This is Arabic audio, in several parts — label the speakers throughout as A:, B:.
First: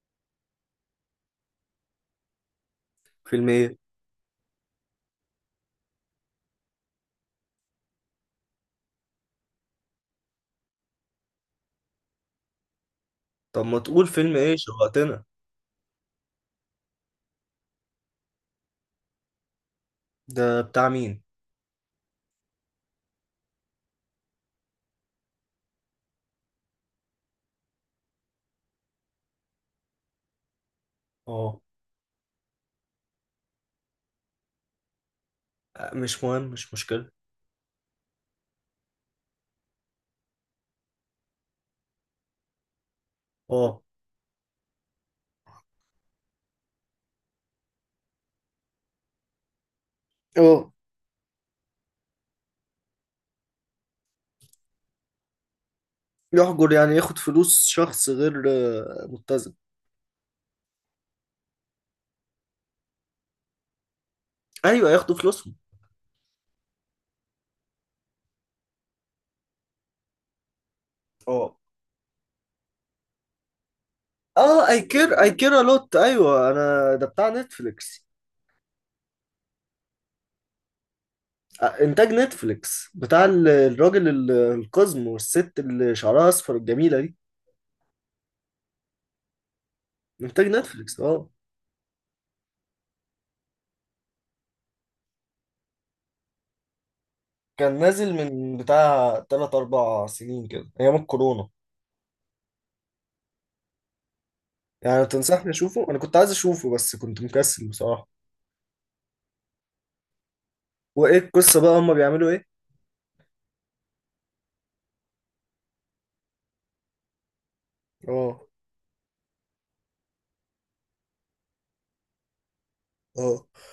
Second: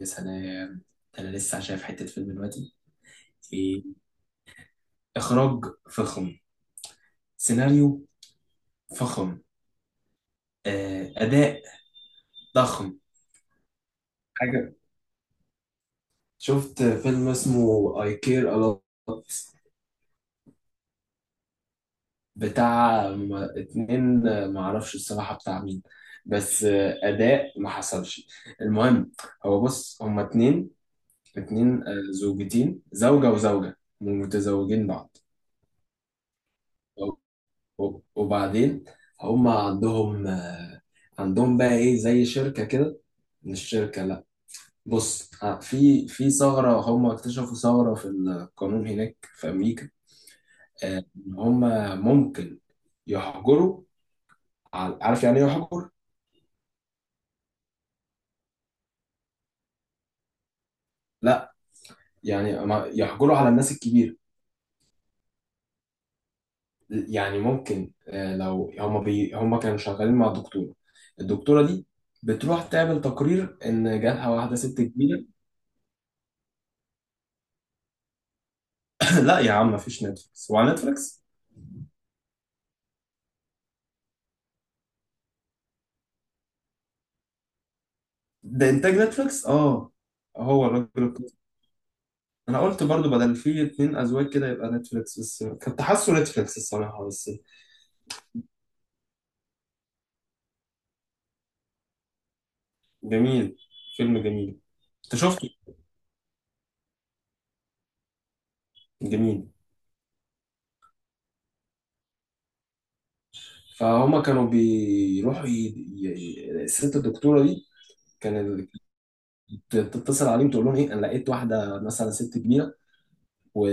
A: يا سلام. ده انا لسه شايف حته فيلم دلوقتي،
B: فيلم ايه؟
A: ايه؟ اخراج فخم، سيناريو فخم، اداء ضخم.
B: طب ما تقول فيلم ايه،
A: حاجه،
B: شوقتنا.
A: شفت فيلم اسمه I Care A Lot.
B: ده بتاع مين؟
A: بتاع اتنين، معرفش الصراحه بتاع مين، بس اداء ما حصلش. المهم، هو بص، هما اتنين،
B: اه،
A: اتنين، زوجتين، زوجه وزوجه متزوجين بعض.
B: مش مهم، مش مشكلة.
A: وبعدين هم عندهم عندهم بقى ايه، زي شركة كده، مش
B: اه.
A: شركة، لا. بص، في ثغرة، هم اكتشفوا ثغرة في القانون هناك في أمريكا،
B: اه،
A: إن هم ممكن يحجروا على، عارف يعني ايه يحجر؟
B: يحجر يعني ياخد فلوس شخص غير متزن.
A: لا، يعني يحجروا على الناس الكبيرة.
B: ايوه، ياخدوا فلوسهم.
A: يعني ممكن لو هم هم كانوا شغالين مع دكتورة،
B: اه.
A: الدكتورة دي بتروح تعمل تقرير إن جالها واحدة
B: اه، اي
A: ست
B: كير،
A: كبيرة.
B: اي كير الوت. ايوه، انا ده بتاع نتفليكس.
A: لا يا عم، مفيش نتفليكس، هو على نتفليكس؟
B: انتاج نتفليكس بتاع الراجل القزم والست اللي شعرها اصفر الجميله دي.
A: ده انتاج نتفليكس، اه.
B: انتاج
A: هو الراجل
B: نتفليكس اه.
A: القصة، انا قلت برضو بدل فيه اتنين ازواج كده يبقى نتفليكس، بس كنت حاسه نتفليكس الصراحة بس.
B: كان نازل من بتاع 3 4 سنين كده ايام الكورونا.
A: جميل، فيلم جميل.
B: يعني
A: انت
B: تنصحني
A: شفته؟
B: اشوفه؟ انا كنت عايز اشوفه بس كنت مكسل بصراحة.
A: جميل.
B: وايه القصة بقى، هما بيعملوا ايه؟
A: فهما كانوا بيروحوا الست الدكتورة دي كان
B: اه.
A: تتصل عليهم، تقول لهم ايه، انا لقيت واحدة مثلا ست كبيرة،
B: اه.
A: و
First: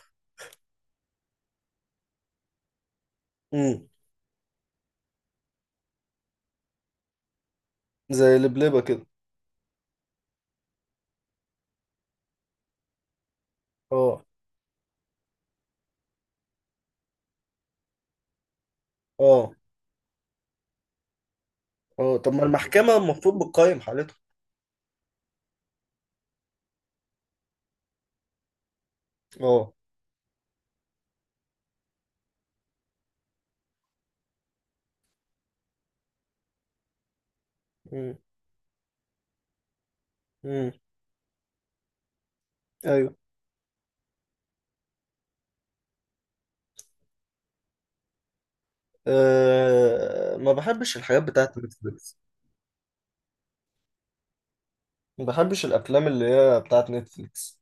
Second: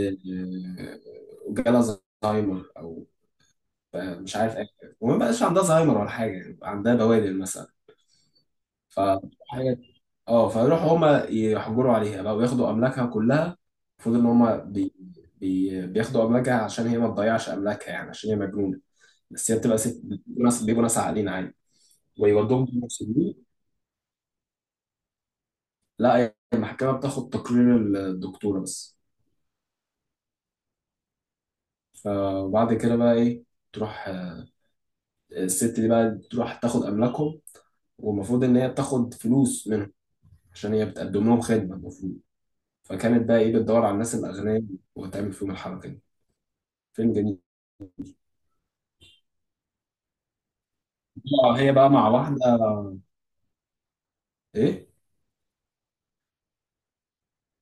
A: وجالها زهايمر او
B: امم.
A: مش عارف ايه، وما بقاش عندها زهايمر ولا حاجة، عندها بوادر مثلا.
B: زي لبلبة
A: ف
B: كده.
A: حاجة- اه، فيروحوا هما يحجروا عليها بقى وياخدوا املاكها كلها. المفروض
B: اه.
A: ان هما بياخدوا املاكها عشان هي ما تضيعش املاكها، يعني عشان هي مجنونه، بس
B: اه.
A: هي بتبقى ست، بيبقوا ناس، بيبقوا ناس عاقلين عادي،
B: اه، طب ما
A: ويودوهم
B: المحكمة
A: للمسجون.
B: المفروض بتقيم حالته.
A: لا، هي المحكمه بتاخد تقرير الدكتوره بس.
B: اه.
A: فبعد كده بقى ايه، تروح الست دي بقى تروح تاخد املاكهم،
B: امم.
A: والمفروض ان هي بتاخد فلوس منهم
B: امم.
A: عشان هي بتقدم لهم خدمه المفروض.
B: ايوه.
A: فكانت بقى ايه، بتدور على الناس الاغنياء وتعمل فيهم الحركه دي. فيلم جميل.
B: أه، ما بحبش الحاجات بتاعت
A: هي بقى مع
B: نتفليكس.
A: واحدة، ايه؟
B: ما بحبش الافلام اللي هي بتاعت نتفليكس.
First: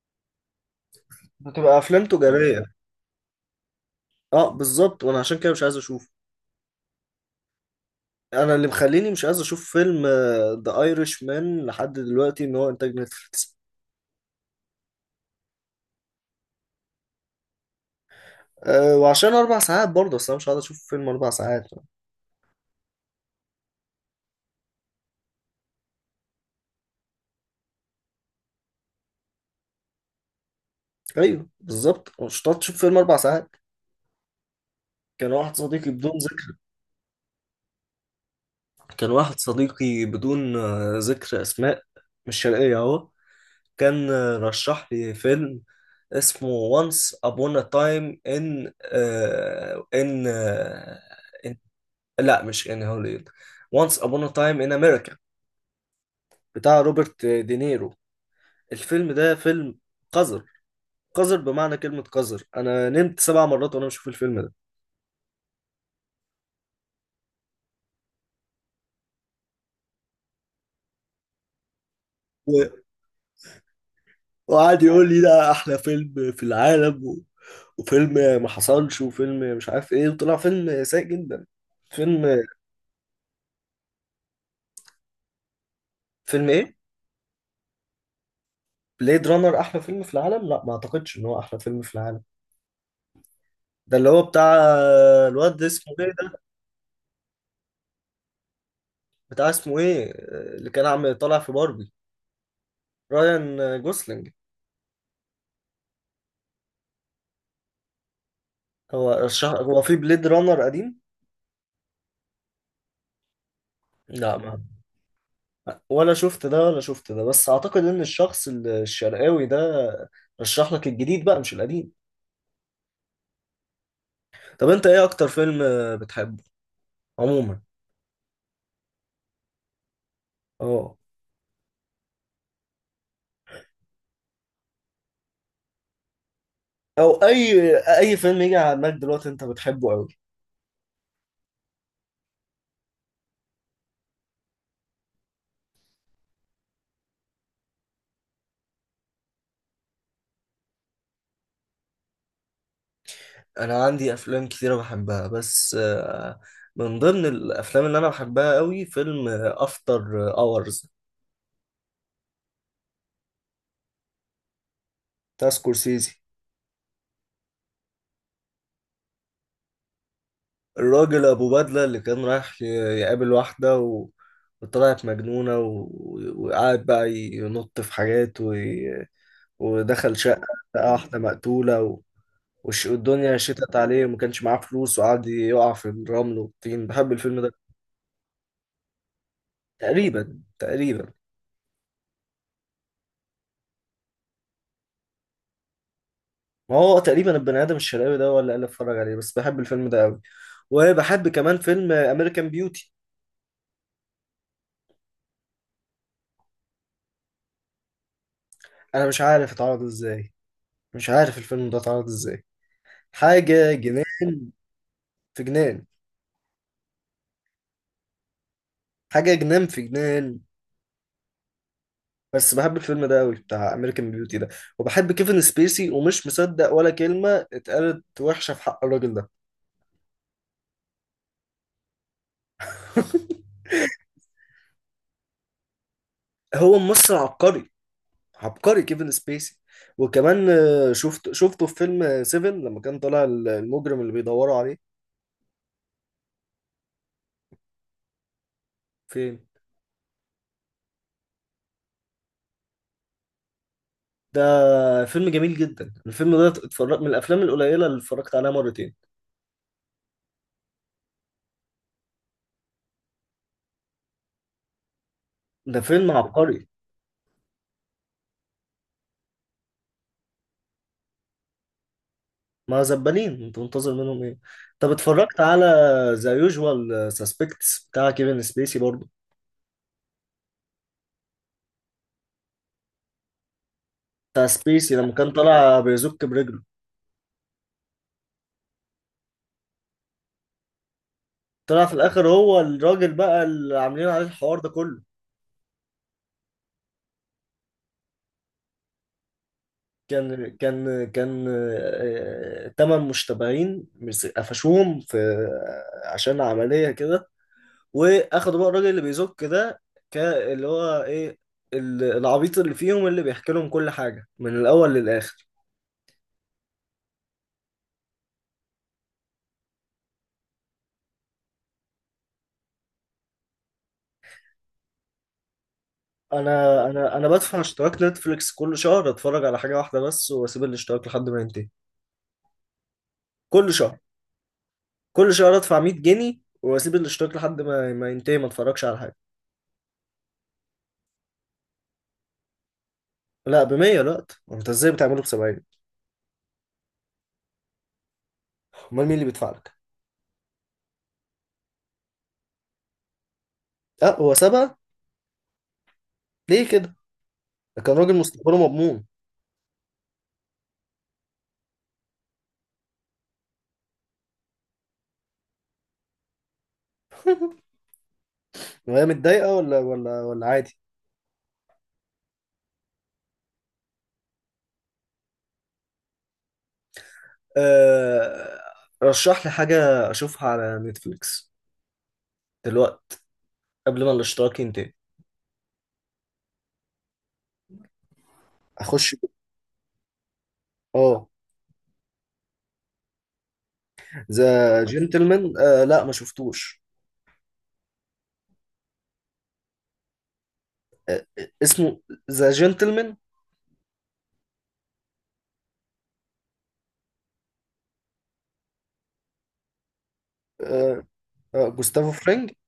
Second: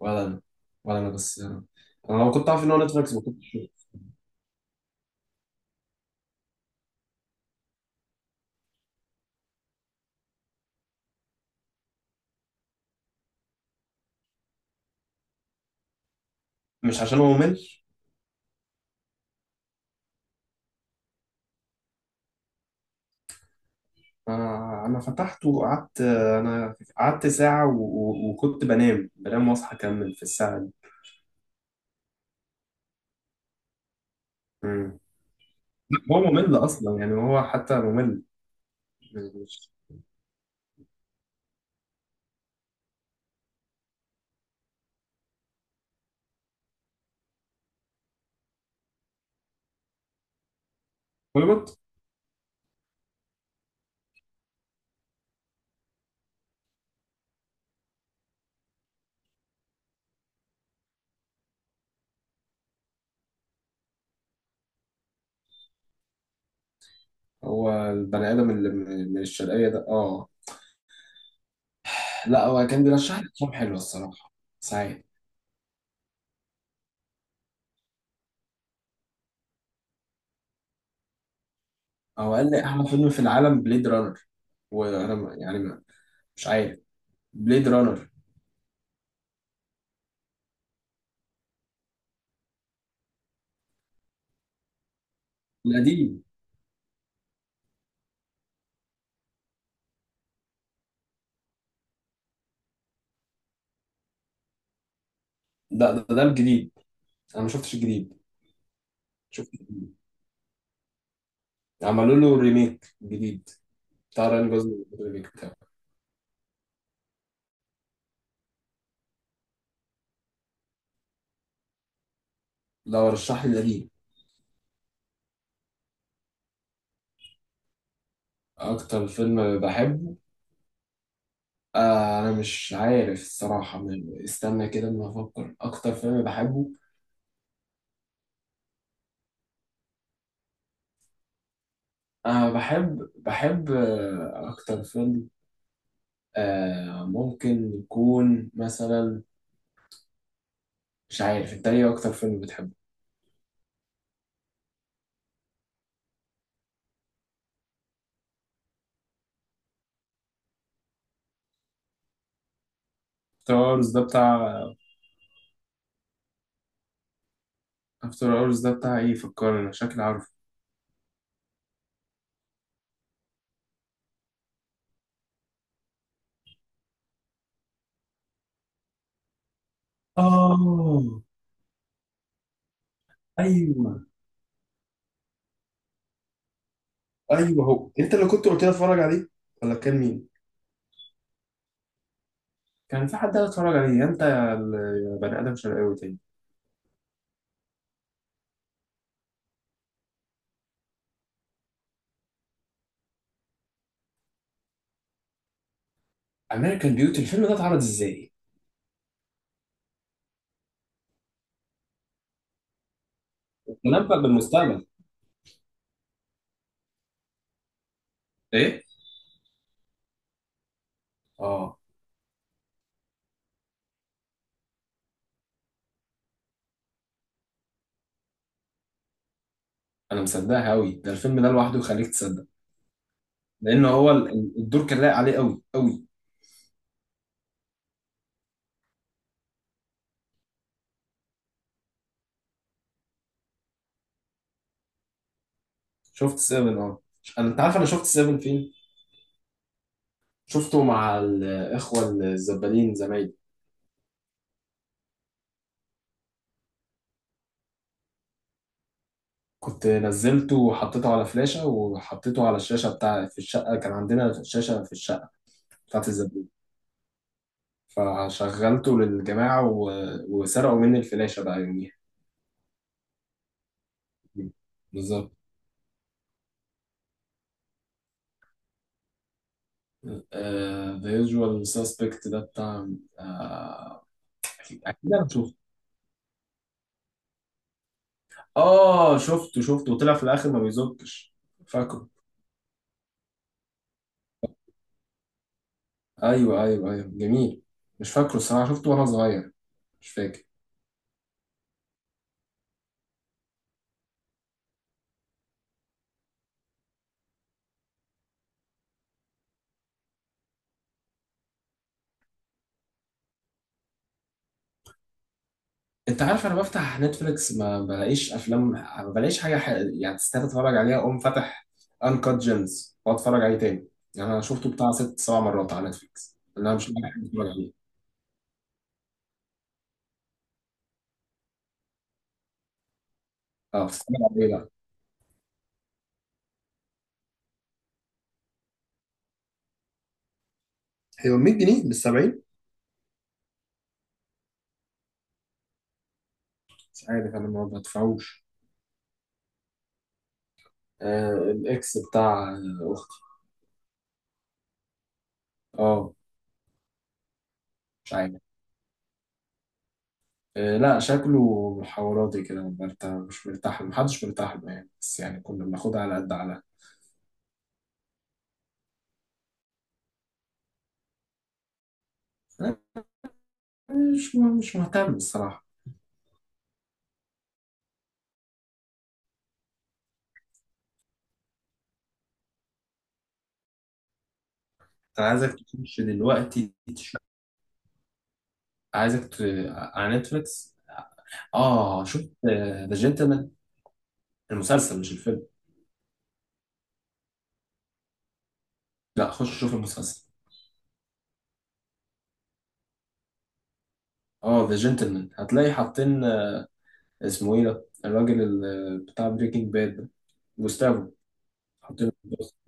A: ولا انا، ولا انا، بس انا
B: بتبقى افلام
A: لو كنت
B: تجارية.
A: عارف ان هو نتفليكس ما كنتش.
B: اه، بالظبط، وانا عشان كده مش عايز اشوفه. انا اللي مخليني مش عايز اشوف فيلم ذا ايرش مان لحد دلوقتي ان هو انتاج نتفليكس.
A: مش عشان هو ممل،
B: أه، وعشان 4 ساعات برضه، اصل انا مش هقعد اشوف فيلم 4 ساعات.
A: انا فتحته وقعدت، انا قعدت ساعة وكنت بنام، بنام واصحى اكمل في الساعة دي.
B: ايوه، بالظبط، مش هتقعد تشوف فيلم 4 ساعات.
A: مم.
B: كان واحد صديقي بدون
A: هو
B: ذكر.
A: ممل اصلا يعني، هو حتى ممل.
B: كان واحد
A: مش
B: صديقي بدون ذكر اسماء. مش شرقيه اهو. كان رشح لي فيلم اسمه Once Upon a Time in in.
A: هوليوود.
B: لا مش in هوليوود. Once Upon a Time in America بتاع روبرت دينيرو. الفيلم ده فيلم قذر. قذر بمعنى كلمة قذر، أنا نمت 7 مرات وأنا بشوف الفيلم ده.
A: هو البني ادم اللي من الشرقية ده، اه، لا هو
B: و-
A: كان بيرشح لي افلام حلوه الصراحه،
B: وقعد
A: ساعات.
B: يقول لي ده احلى فيلم في العالم وفيلم ما حصلش، وفيلم مش عارف ايه، وطلع فيلم سيء جدا.
A: هو
B: فيلم.
A: قال لي احلى فيلم في العالم بليد رانر، وانا يعني مش
B: فيلم إيه؟
A: عارف بليد رانر
B: بليد رانر أحلى فيلم في العالم؟ لا، ما أعتقدش إن هو أحلى فيلم في العالم. ده اللي هو بتاع الواد ده اسمه إيه
A: القديم.
B: ده؟ بتاع اسمه إيه؟ اللي كان عم طالع في باربي، رايان جوسلينج.
A: ده الجديد، انا ما شفتش الجديد،
B: هو
A: شفت
B: الشهر، هو في بليد رانر قديم؟
A: عملوا له ريميك جديد بتاع
B: لا.
A: راين
B: ما
A: جوزلينج، الريميك بتاعه،
B: ولا شفت ده ولا شفت ده، بس اعتقد ان الشخص الشرقاوي ده رشح لك الجديد بقى مش القديم.
A: لو رشح لي القديم.
B: طب انت ايه اكتر فيلم بتحبه عموما؟
A: اكتر فيلم بحبه،
B: اه،
A: آه انا مش عارف الصراحه، استنى كده اما افكر اكتر فيلم بحبه.
B: او اي فيلم يجي على دماغك دلوقتي انت بتحبه قوي.
A: انا بحب اكتر فيلم، آه ممكن يكون مثلا، مش عارف، انت ايه اكتر فيلم بتحبه؟
B: انا عندي افلام كتيره بحبها، بس من ضمن الافلام اللي انا بحبها قوي فيلم افتر اورز
A: افتر اورز ده بتاع،
B: بتاع سكورسيزي.
A: افتر اورز ده بتاع ايه، فكرني، شكلي عارف.
B: الراجل ابو بدله اللي كان رايح يقابل واحده وطلعت مجنونه وقعد بقى ينط في حاجات ودخل شقه، لقى واحده
A: آه
B: مقتوله والدنيا شتت عليه
A: ايوه،
B: وما كانش معاه فلوس وقعد يقع في الرمل والطين. بحب الفيلم ده.
A: ايوه، هو انت اللي كنت قلت لي اتفرج عليه ولا كان مين؟
B: تقريبا تقريبا.
A: كان في حد قال اتفرج عليه انت يا يا بني ادم شرقاوي تاني.
B: ما هو تقريبا البني ادم الشرقاوي ده ولا اللي اتفرج عليه، بس بحب الفيلم ده قوي. وبحب كمان فيلم امريكان بيوتي.
A: امريكان بيوتي، الفيلم ده اتعرض ازاي؟
B: انا مش عارف اتعرض ازاي. مش عارف الفيلم ده اتعرض ازاي. حاجه
A: تنبأ
B: جنان،
A: بالمستقبل.
B: في جنان.
A: ايه؟
B: حاجة جنان، في جنان.
A: اه،
B: بس بحب الفيلم ده قوي، بتاع امريكان بيوتي ده. وبحب كيفن سبيسي، ومش مصدق ولا كلمة اتقالت وحشة في حق الراجل ده.
A: انا مصدقها قوي، ده الفيلم ده لوحده يخليك تصدق، لان هو الدور كان لايق عليه قوي قوي.
B: هو ممثل عبقري. عبقري كيفن سبيسي. وكمان شفته في فيلم سيفن لما كان طالع المجرم اللي بيدوروا عليه.
A: شفت سيفن، اه. انا، انت عارف انا شفت سيفن فين؟
B: فين؟
A: شفته مع الاخوه الزبالين زمايلي.
B: ده فيلم جميل جدا. الفيلم ده اتفرجت، من الافلام القليله اللي اتفرجت عليها مرتين.
A: كنت نزلته وحطيته على فلاشه، وحطيته على الشاشه بتاع في الشقه، كان عندنا شاشه في الشقه
B: ده
A: بتاعت
B: فيلم
A: الزبالين،
B: عبقري.
A: فشغلته للجماعة وسرقوا مني الفلاشة بقى يوميها.
B: ما زبالين، انت منتظر منهم ايه. طب اتفرجت
A: بالظبط.
B: بالظبط على ذا يوجوال سسبكتس بتاع كيفن سبيسي برضه؟
A: ذا يوجوال سسبكت ده بتاع آه،
B: بتاع
A: اكيد
B: سبيسي لما
A: اكيد انا
B: كان
A: شفته،
B: طالع بيزك برجله.
A: اه شفته شفته، وطلع في الاخر ما بيزكش.
B: طلع في
A: فاكره.
B: الاخر هو الراجل بقى اللي عاملين عليه الحوار ده كله.
A: ايوه ايوه ايوه، جميل، مش فاكره الصراحة، شفته وانا صغير، مش فاكر.
B: كان 8 مشتبهين قفشوهم في عشان عملية كده. واخدوا بقى الراجل اللي بيزك ده، اللي هو ايه، العبيط اللي فيهم اللي بيحكي لهم كل حاجة من الاول للاخر.
A: انت عارف انا بفتح نتفليكس ما بلاقيش افلام، ما بلاقيش حاجه يعني تستاهل اتفرج عليها، اقوم فاتح انكات جيمز واتفرج عليه تاني. يعني انا شفته بتاع ست سبع مرات على نتفليكس اللي انا
B: انا
A: مش لاقي
B: انا
A: حاجه
B: انا
A: اتفرج
B: بدفع
A: عليه.
B: اشتراك نتفليكس كل شهر، اتفرج على حاجه واحده بس واسيب الاشتراك لحد ما ينتهي. كل
A: اه،
B: شهر.
A: بتتفرج على ايه بقى؟
B: كل شهر ادفع 100 جنيه واسيب الاشتراك لحد ما ينتهي، ما اتفرجش على حاجه.
A: هو 100 جنيه بال 70؟
B: لا، ب 100، لا. انت ازاي بتعمله ب 70؟
A: مش عارف، انا ما بدفعوش.
B: امال مين اللي بيدفع لك؟
A: آه الاكس بتاع اختي.
B: اه، هو 7.
A: اه،
B: ليه كده، ده كان
A: مش
B: راجل
A: عارف،
B: مستقبله مضمون.
A: آه لا شكله محاوراتي كده، مرتاح مش مرتاح له. محدش مرتاح له يعني، بس يعني كنا بناخدها على قد على،
B: وهي متضايقه ولا عادي؟
A: مش مش مهتم الصراحه.
B: أه... رشح لي حاجه اشوفها على نتفليكس دلوقتي قبل ما الاشتراك ينتهي.
A: انا عايزك تخش دلوقتي تشوف،
B: اخش.
A: عايزك على نتفليكس.
B: اه،
A: اه، شفت ذا جنتلمان؟
B: ذا
A: المسلسل مش الفيلم،
B: جنتلمان، آه لا، ما شفتوش.
A: لا خش شوف المسلسل.
B: اسمه ذا جنتلمان؟
A: اه ذا جنتلمان، هتلاقي حاطين اسمه ايه ده، الراجل بتاع بريكنج باد ده، جوستافو، حاطين
B: جوستافو
A: له
B: فرينج.
A: البوستر،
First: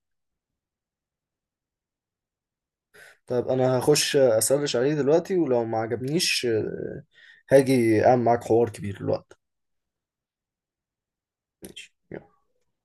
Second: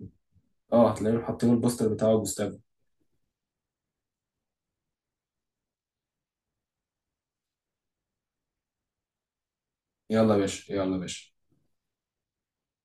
A: اه هتلاقيهم حاطين البوستر بتاعه جوستافو.
B: طيب انا هخش اسرش عليه دلوقتي، ولو ما عجبنيش هاجي اعمل معاك حوار كبير الوقت.
A: يلا يا باشا، يلا يا باشا.
B: ماشي.